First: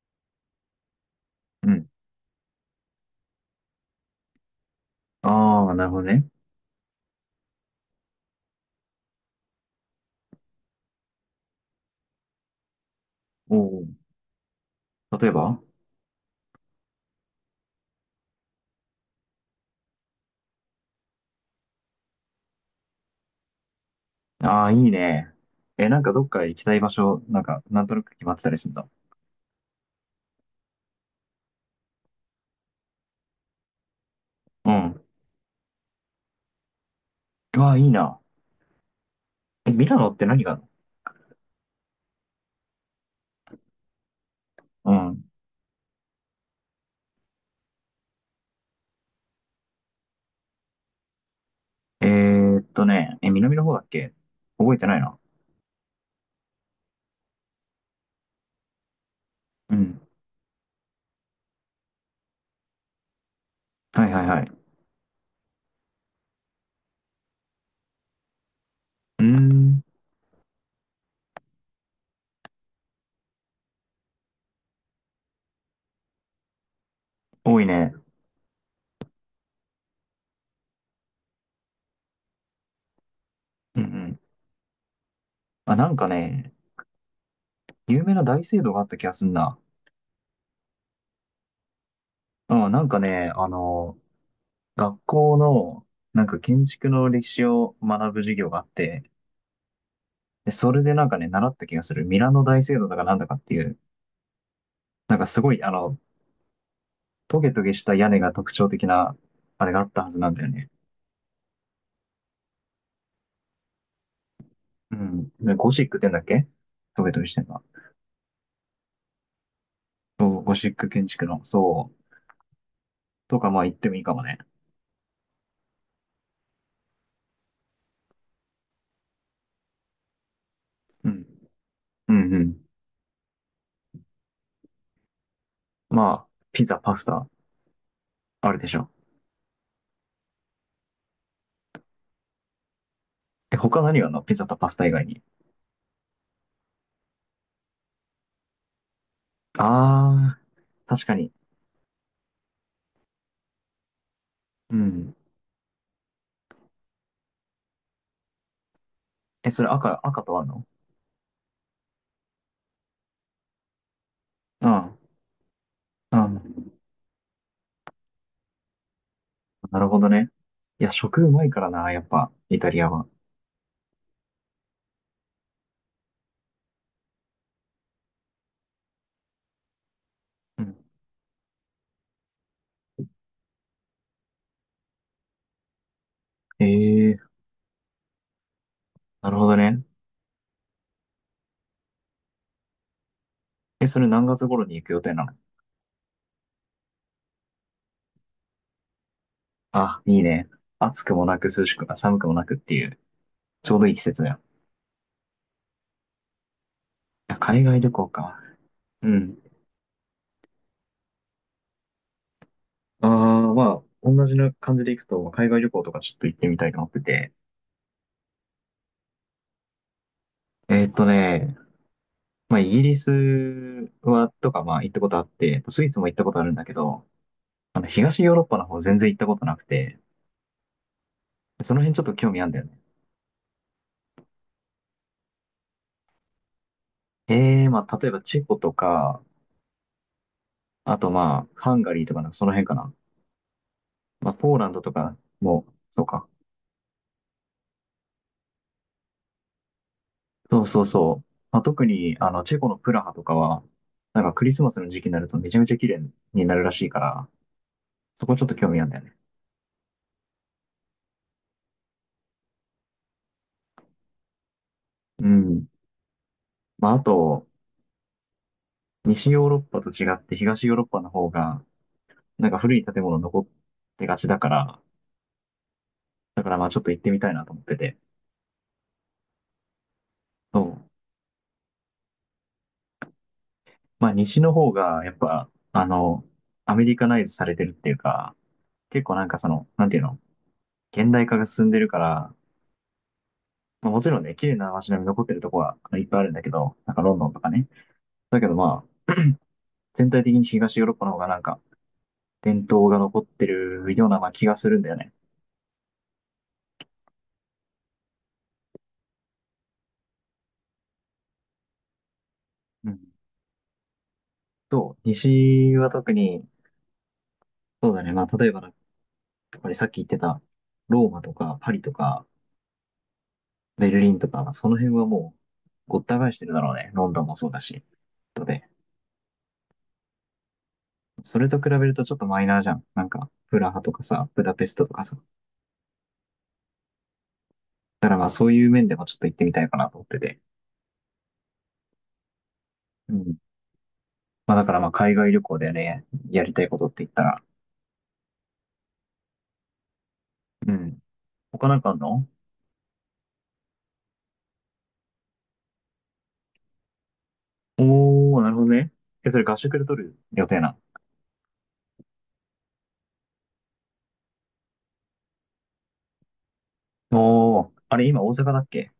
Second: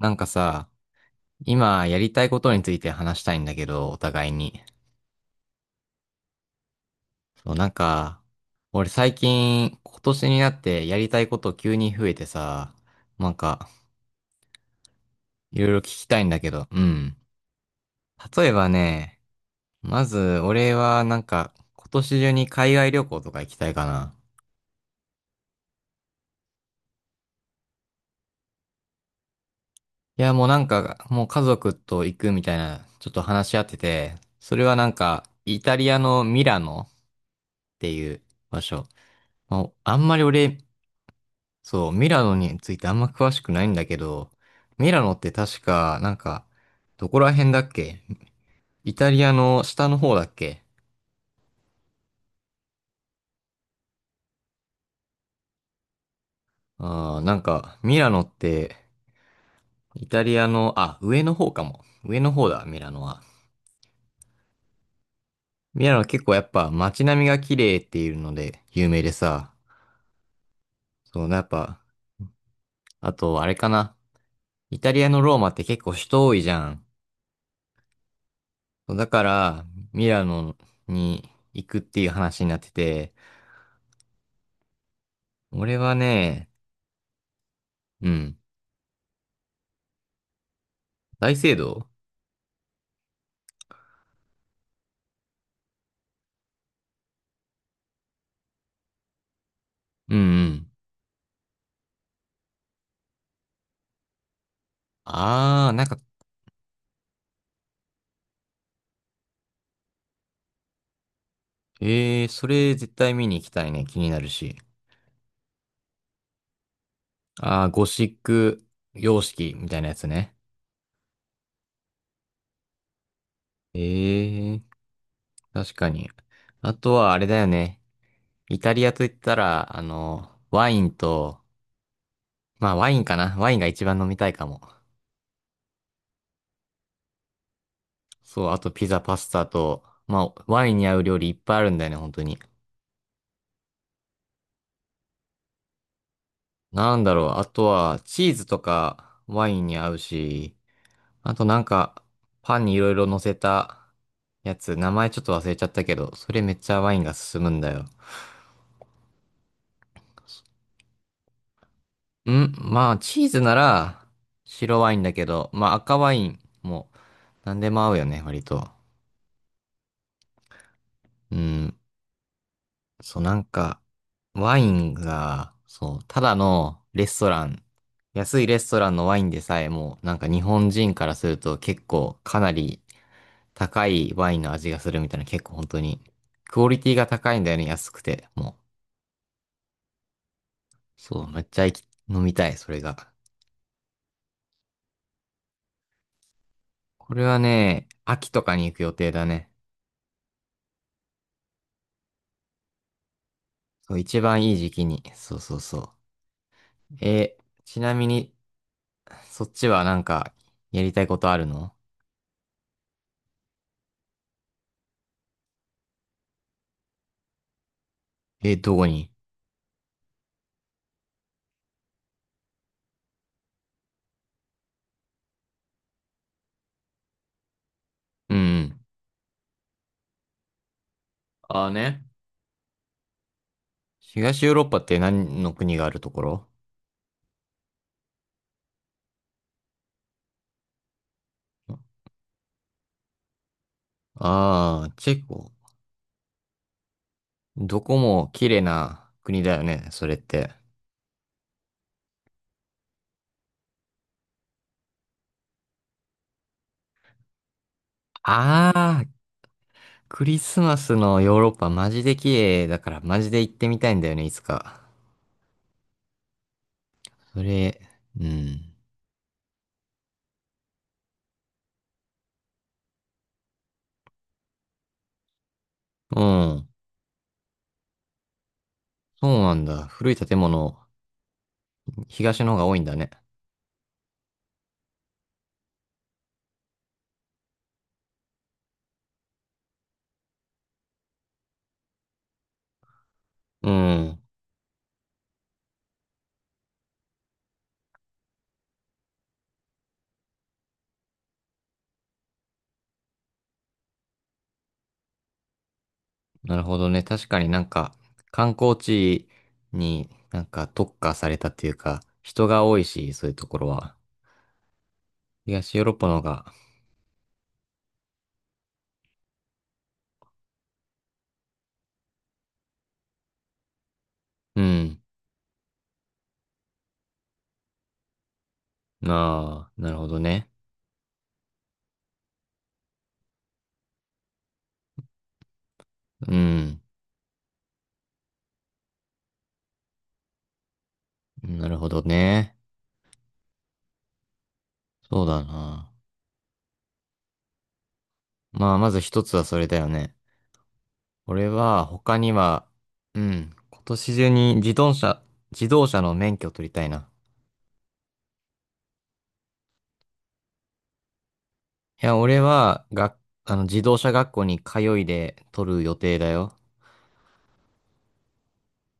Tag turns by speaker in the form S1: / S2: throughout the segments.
S1: なんかさ、
S2: う
S1: 今
S2: ん。
S1: やりたいことについて話したいんだけど、お互いに。
S2: ああ、なるほどね。
S1: そう、なんか、俺最近、今年になってやりたいこと急に増えてさ、なん
S2: お
S1: か、
S2: お。例え
S1: い
S2: ば。
S1: ろいろ聞きたいんだけど、うん。例えばね、まず、俺はなんか、今年中に海外旅行とか行きたいかな。
S2: ああー、いいね。え、なんかどっか行きたい場所、なんか、なんとなく決まってたりするんだ。
S1: いや、もうなんか、もう家族と行くみたいな、ちょっと話し合ってて、それ
S2: う
S1: はなん
S2: ん。
S1: か、イタリアのミラノっ
S2: うわあ、いい
S1: てい
S2: な。
S1: う場所。も
S2: え、
S1: う、
S2: ミラ
S1: あん
S2: ノっ
S1: まり
S2: て何があ
S1: 俺、
S2: るの？
S1: そう、ミラノについてあんま詳しくないんだけど、ミ
S2: う
S1: ラノっ
S2: ん。
S1: て確か、なんか、どこら辺だっけ？イタリアの下の方だっけ？
S2: え、南の方だっけ？覚えてないな。
S1: ああー、なんか、ミラノって、
S2: う
S1: イ
S2: ん。
S1: タリアの、あ、上の方かも。上の方だ、ミラノは。
S2: はいはいはい。
S1: ミラノは結構やっぱ街並みが綺麗っていうので有名で
S2: うー
S1: さ、
S2: ん。
S1: そう、やっぱ、あと、あれかな。イタリアのローマって結構人多いじゃん。
S2: 多いね。
S1: そうだから、ミラノに行くっていう話になってて、
S2: うんうん。あ、
S1: 俺
S2: な
S1: は
S2: んか
S1: ね。
S2: ね、有
S1: う
S2: 名な
S1: ん。
S2: 大聖堂があった気がすんな。
S1: 大聖堂。
S2: うん、なんかね、学校の、なんか建築の歴史を学ぶ授業があって、
S1: うんう
S2: で、そ
S1: ん。
S2: れでなんかね、習った気がする。ミラノ大聖堂だかなんだかっていう、なんかすごい、
S1: あー、なんか、
S2: トゲトゲした屋根が特徴的な、あれがあったはずなんだよね。
S1: それ絶対見に行きたいね。気になるし。
S2: うん。でゴシックって言うんだっけ？トゲトゲしてんだ。
S1: あー、ゴシック様式みたいなやつ
S2: そ
S1: ね。
S2: う、ゴシック建築の、そう、とかまあ言っ
S1: え
S2: てもいいかもね。
S1: ー、確かに。あとはあれだよね。イタリアと言ったら、ワイン
S2: うん。
S1: と、
S2: うんうん。
S1: まあワインかな。ワインが一番飲みたいかも。
S2: まあ、ピザ、パスタ、
S1: そう、
S2: ある
S1: あ
S2: で
S1: と
S2: し
S1: ピ
S2: ょ。
S1: ザ、パスタと、まあワインに合う料理いっぱいあるんだよね、本当に。
S2: え、他何があるの？ピザとパスタ以外に。
S1: なんだろう。あとは、チーズとかワインに合う
S2: あ
S1: し、
S2: ー、確かに。
S1: あとなんか、パンにいろいろ乗せたや
S2: う
S1: つ、名前
S2: ん。
S1: ちょっと忘れちゃったけど、それめっちゃワインが進むんだよ。
S2: え、それ赤とあんの？
S1: んまあ、チーズなら
S2: う
S1: 白ワイ
S2: ん。
S1: ンだけど、まあ赤ワ
S2: う
S1: イン
S2: ん。
S1: も何でも合うよね、割と。
S2: なるほどね。いや、食う
S1: う
S2: まいから
S1: ん。
S2: な、やっぱ、イタリアは。
S1: そう、なんか、ワインが、そう、ただのレストラン、安いレストランのワインでさえも、なんか日
S2: う
S1: 本
S2: ん。
S1: 人からすると結構かなり高いワインの味がするみたいな、結構本当に、ク
S2: え
S1: オリティが高
S2: え。
S1: いんだよね、安くて、もう。
S2: なるほどね。
S1: そう、めっちゃ行き飲みたい、それが。
S2: え、それ何月頃に行く予定なの？
S1: これはね、秋とかに行く予定だね。
S2: あ、いいね。暑くもなく涼しく、あ、寒くもなくっていう、ちょうどいい
S1: そう、
S2: 季
S1: 一
S2: 節だよ。
S1: 番いい時期に。そうそうそう。
S2: あ、
S1: え、
S2: 海外
S1: ち
S2: 旅
S1: なみ
S2: 行
S1: に、
S2: か。うん。
S1: そっちはなんか、やりたいことあるの？
S2: ああ、まあ、同じな感じで行くと、海外旅行とかちょっと行ってみたいと思ってて。
S1: え、どこに？
S2: えーっとね、まあ、イギリスは、とか、まあ、行ったことあって、スイスも行ったことあるんだけど、東ヨー
S1: うんう
S2: ロッパの方
S1: ん。
S2: 全然行ったことなくて、
S1: ああ
S2: その辺ちょ
S1: ね。
S2: っと興味あるんだよね。
S1: 東ヨーロッパって何の国があるところ？
S2: ええ。まあ、例えばチェコとか、あとまあ、ハンガリーとかなんかその辺かな。まあ、ポーランド
S1: ああ
S2: と
S1: ー、チ
S2: か
S1: ェコ。
S2: も、そうか。
S1: どこも綺麗な国だよね、それって。
S2: そうそうそう。まあ、特に、チェコのプラハとかは、なんかクリスマスの時期になるとめちゃめちゃ綺麗になるらしいから、そこちょっと興味あるんだ
S1: あ
S2: よ
S1: あ、
S2: ね。
S1: クリスマスのヨーロッパマジで綺麗だからマジで行ってみたいんだよね、いつか。
S2: うん。まあ、あ
S1: そ
S2: と、
S1: れ、うん。
S2: 西ヨーロッパと違って東ヨーロッパの方が、なんか古い建物残ってがちだから、
S1: う
S2: だからま
S1: ん。
S2: あちょっと行ってみたいなと思ってて。
S1: そうなんだ。古い建
S2: そ
S1: 物、
S2: う。
S1: 東の方が多いんだね。
S2: まあ西の方が、やっぱ、アメリカナイズされてるっていうか、結構なんかその、なんていうの？現代化が進んでるから、
S1: う
S2: まあもちろ
S1: ん。
S2: んね、綺麗な街並み残ってるとこはいっぱいあるんだけど、なんかロンドンとかね。だけどまあ、全体的に東ヨーロッパの方がなんか伝統が残ってるようなまあ気がするんだよね。
S1: なるほどね。確かになんか、観光地になんか特化されたっていうか、人が多い
S2: うん。
S1: し、そういうところは。
S2: と、西
S1: 東ヨー
S2: は
S1: ロッパ
S2: 特
S1: の方
S2: に、
S1: が、
S2: そうだね、まあ例えばだ、やっぱりさっき言ってたローマとかパリとかベルリンとか、
S1: う
S2: その辺
S1: ん。
S2: はもうごった返してるだろうね。ロンドンもそうだし。とで、
S1: ああ、なるほどね。
S2: それと比べるとちょっとマイナーじゃん。なんか、プラハとかさ、ブダペストとかさ。
S1: うん。
S2: だからまあそういう面でもちょっと行ってみたいかなと思ってて。
S1: なるほどね。
S2: うん。まあだからまあ海
S1: そう
S2: 外旅
S1: だ
S2: 行で
S1: な。
S2: ね、やりたいことって言ったら、
S1: まあ、まず一つはそれだよね。
S2: うん。
S1: 俺
S2: 他なん
S1: は
S2: かあん
S1: 他
S2: の？
S1: には、うん。今年中に自動車の免許を取りたいな。
S2: おー、なるほどね。え、それ合宿で取る予定な。
S1: いや、俺は、が、あの、自動車学校に通いで取る予定だよ。
S2: おー、あれ今大阪だっけ？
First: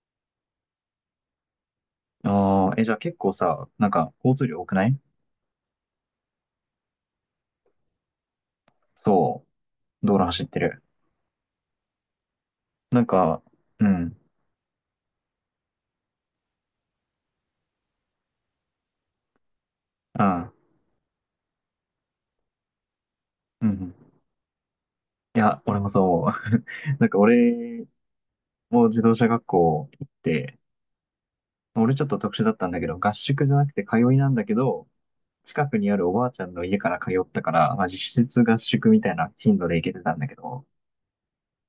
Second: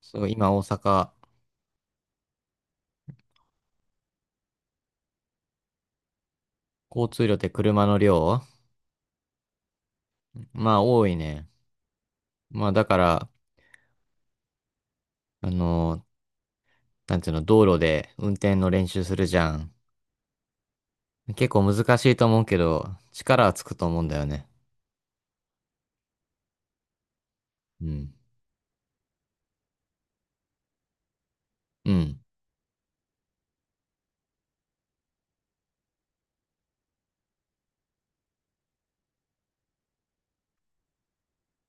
S1: そう、今大阪、
S2: あー、え、じゃあ結構さ、なんか交通量多くない？
S1: 交通量って車の量？
S2: そう、道路走って
S1: ま
S2: る。
S1: あ、多いね。まあ、だか
S2: なん
S1: ら、
S2: か、うん、
S1: あの、なんていうの、道路で運転の練習するじゃん。
S2: あ
S1: 結構難しいと思うけど、力はつ
S2: ー、う
S1: くと
S2: ん。
S1: 思うんだよね。
S2: いや、俺もそう。なんか
S1: う
S2: 俺
S1: ん。
S2: も自動車学校行って、
S1: う
S2: 俺ちょっと
S1: ん。
S2: 特殊だったんだけど、合宿じゃなくて通いなんだけど、近くにあるおばあちゃんの家から通ったから、まあ、実質合宿みたいな頻度で行けてたんだけど、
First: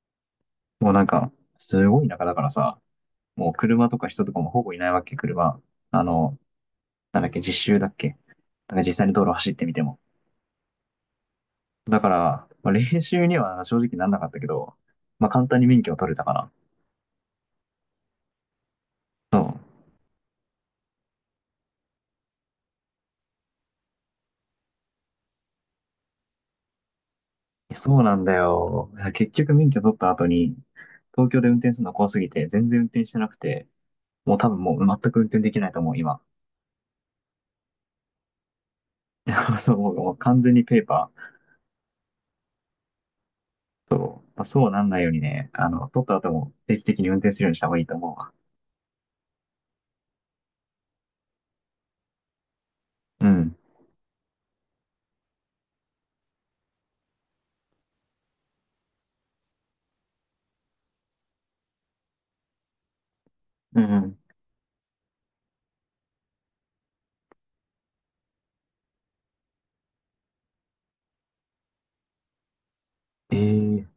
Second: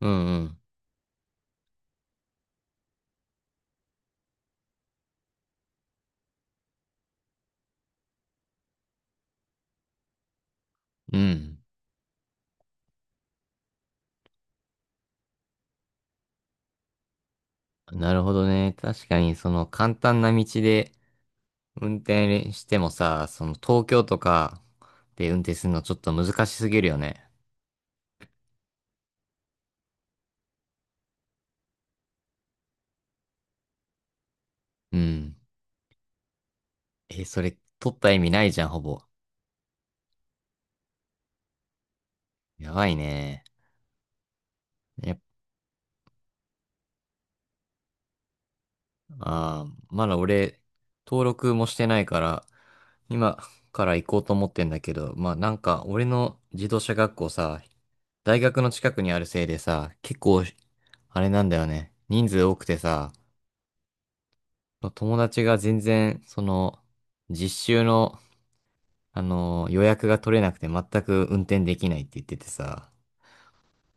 S1: うんうん。
S2: もうなんか、すごい田舎だからさ、もう車とか人とかもほぼいないわけ、車。あの、なんだっけ、実習だっけ。なんか実際に道路走ってみても。
S1: うん。
S2: だから、まあ、練習には正直なんなかったけど、まあ、簡単に免許を取れたかな。
S1: なるほどね。確かに、
S2: そ
S1: その、簡単な道で運転してもさ、その、東京とかで運転するのちょっと難しすぎるよね。
S2: う。そうなんだよ。いや結局免許取った後に、東京で運転するの怖すぎて、全然運転してなくて、もう多分もう
S1: う
S2: 全く運
S1: ん。
S2: 転できないと思う、今。
S1: え、それ、取った意味ないじゃん、ほぼ。
S2: そう、もう完全にペーパー。
S1: やばいね。
S2: まあ、そうなんないよう
S1: やっ
S2: に
S1: ぱ、
S2: ね、取った後も定期的に運転するようにした方がいいと思うわ。
S1: あーまだ俺、登録もしてないから、
S2: う
S1: 今
S2: ん。
S1: から行こうと思ってんだけど、まあなんか、俺の自動車学校さ、大学の近くにあるせいでさ、結構、あれなんだよね。人数多くてさ、
S2: うんうん。
S1: 友達が全然、その、実習の、予約が取れなくて全く運転できないって言っててさ、
S2: ええー、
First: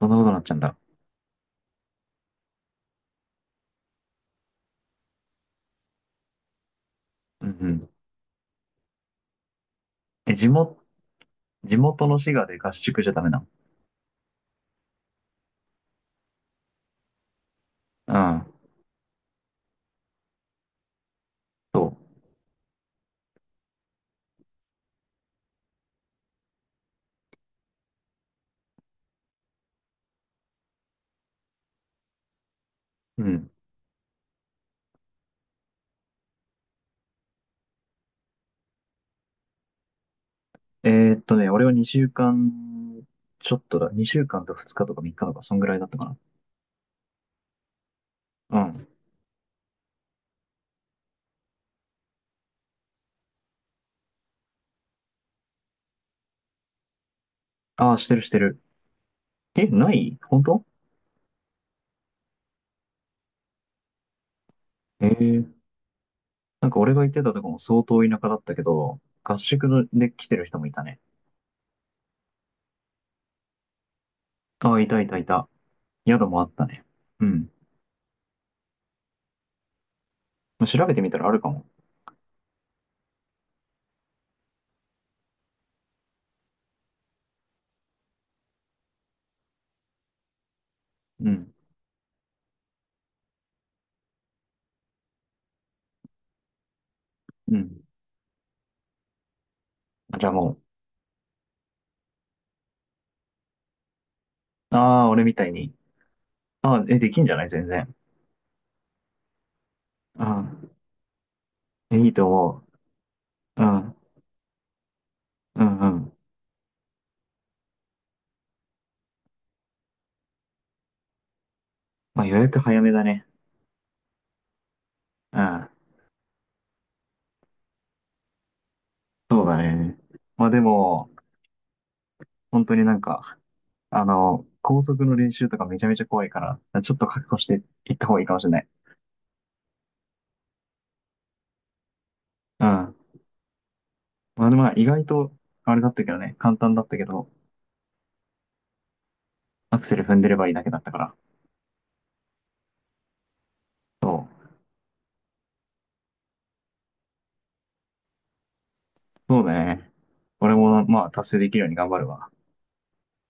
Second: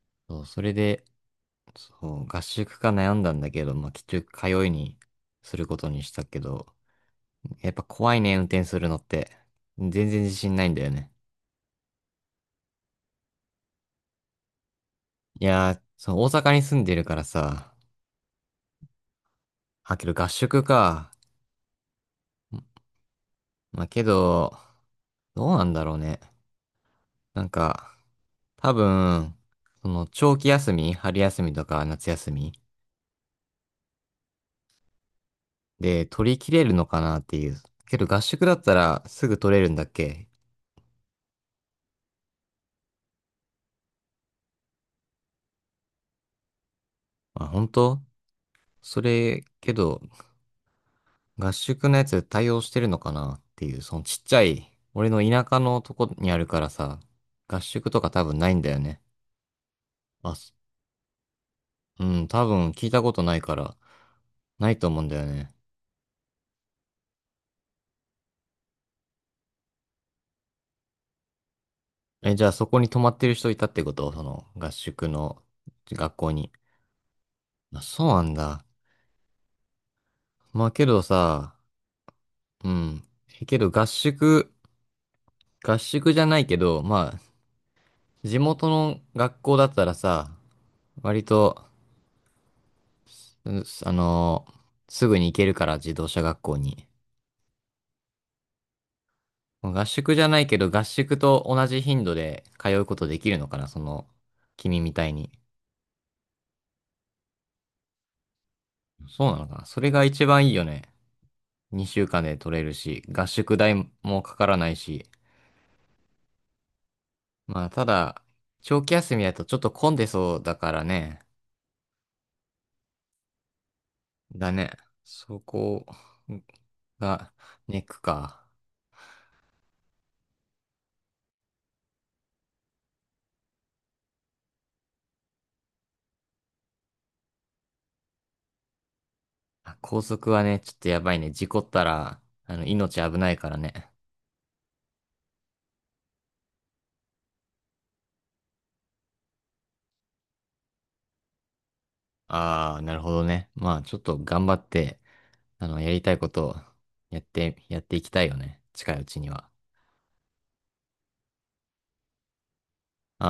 S2: そんなことにな
S1: そ
S2: っ
S1: う、
S2: ちゃうん
S1: それ
S2: だ。
S1: で、そう、合宿か悩んだんだけど、まあ、結局通いにすることにしたけど、
S2: うんう
S1: やっぱ
S2: ん。
S1: 怖いね、運転するのって。全然
S2: え、
S1: 自
S2: 地
S1: 信ないん
S2: 元、
S1: だよね。
S2: 地元の滋賀で合宿じゃダメなの？
S1: いやー、そう、大阪に住んでるからさ、
S2: うん。
S1: あ、けど合宿か。
S2: そ
S1: まあ、けど、どうなんだろうね。なんか、多分、その、長期休み、春休みとか夏休み
S2: う。うん。
S1: で取り切れるのかなっていう。けど合宿だったらすぐ取れるんだっけ？
S2: 俺は2週間、ちょっとだ、2週間と2日とか3日とか、そんぐらいだったかな。
S1: まあ、本当
S2: うん。
S1: それ、けど、合宿のやつ対応してるのかなっていう、そのちっちゃい、俺の田舎のとこにあるからさ、合宿
S2: ああ、
S1: と
S2: し
S1: か
S2: てる
S1: 多
S2: して
S1: 分ない
S2: る。
S1: んだよね。
S2: え、ない？
S1: あ、
S2: 本
S1: す
S2: 当？
S1: うん、多分聞いたことないから、ないと思う
S2: え
S1: ん
S2: え
S1: だよね。
S2: ー、なんか俺が行ってたとこも相当田舎だったけど、合宿ので来てる人もいたね。
S1: え、じゃあそこに泊まってる人いたってことその合
S2: ああ、いたい
S1: 宿
S2: たい
S1: の
S2: た。
S1: 学
S2: 宿
S1: 校
S2: もあっ
S1: に？
S2: たね。うん。
S1: まあ、そうなんだ。まあ
S2: 調
S1: け
S2: べて
S1: ど
S2: みたらあるか
S1: さ、
S2: も。
S1: うん。けど合宿じゃないけど、まあ、地元の学校だったらさ、割
S2: うん。
S1: と、うあのすぐに行けるから自動車学校に。
S2: うん。
S1: 合宿じ
S2: じゃ
S1: ゃ
S2: あ
S1: ないけ
S2: も
S1: ど、合宿と同じ頻度で通うことできるのかな、その、
S2: う、
S1: 君み
S2: あ
S1: た
S2: あ、
S1: い
S2: 俺
S1: に。
S2: みたいに。ああ、え、できんじゃない、全然。
S1: そうなのかな。それが
S2: う
S1: 一番いいよ
S2: ん。
S1: ね。2
S2: え、
S1: 週
S2: いい
S1: 間
S2: と
S1: で取れ
S2: 思
S1: るし、合宿
S2: う。う
S1: 代
S2: ん。
S1: もかからないし。
S2: うんうん。
S1: まあ、ただ、長期休みだとちょっと混んでそうだからね。
S2: まあ予約早めだね。
S1: だね。
S2: う
S1: そ
S2: ん。
S1: こが、ネックか。
S2: そうだね。まあでも、本当になんか、高速の練習とかめちゃめちゃ怖いから、ちょっと覚悟していった方がいいかもしれない。
S1: あ高速はね、ちょっとやばいね。事故ったら、
S2: うん。
S1: 命危ないからね。
S2: まあでもまあ意外と、あれだったけどね、簡単だったけど、アクセル踏んでればいいだけだったから。
S1: ああ、なるほどね。まあ、ちょっと
S2: そ
S1: 頑
S2: う。
S1: 張って、やりたいことをやっていきたいよね。近いうちに
S2: そう
S1: は。
S2: だね。俺も、まあ達成できるように頑張るわ。
S1: あ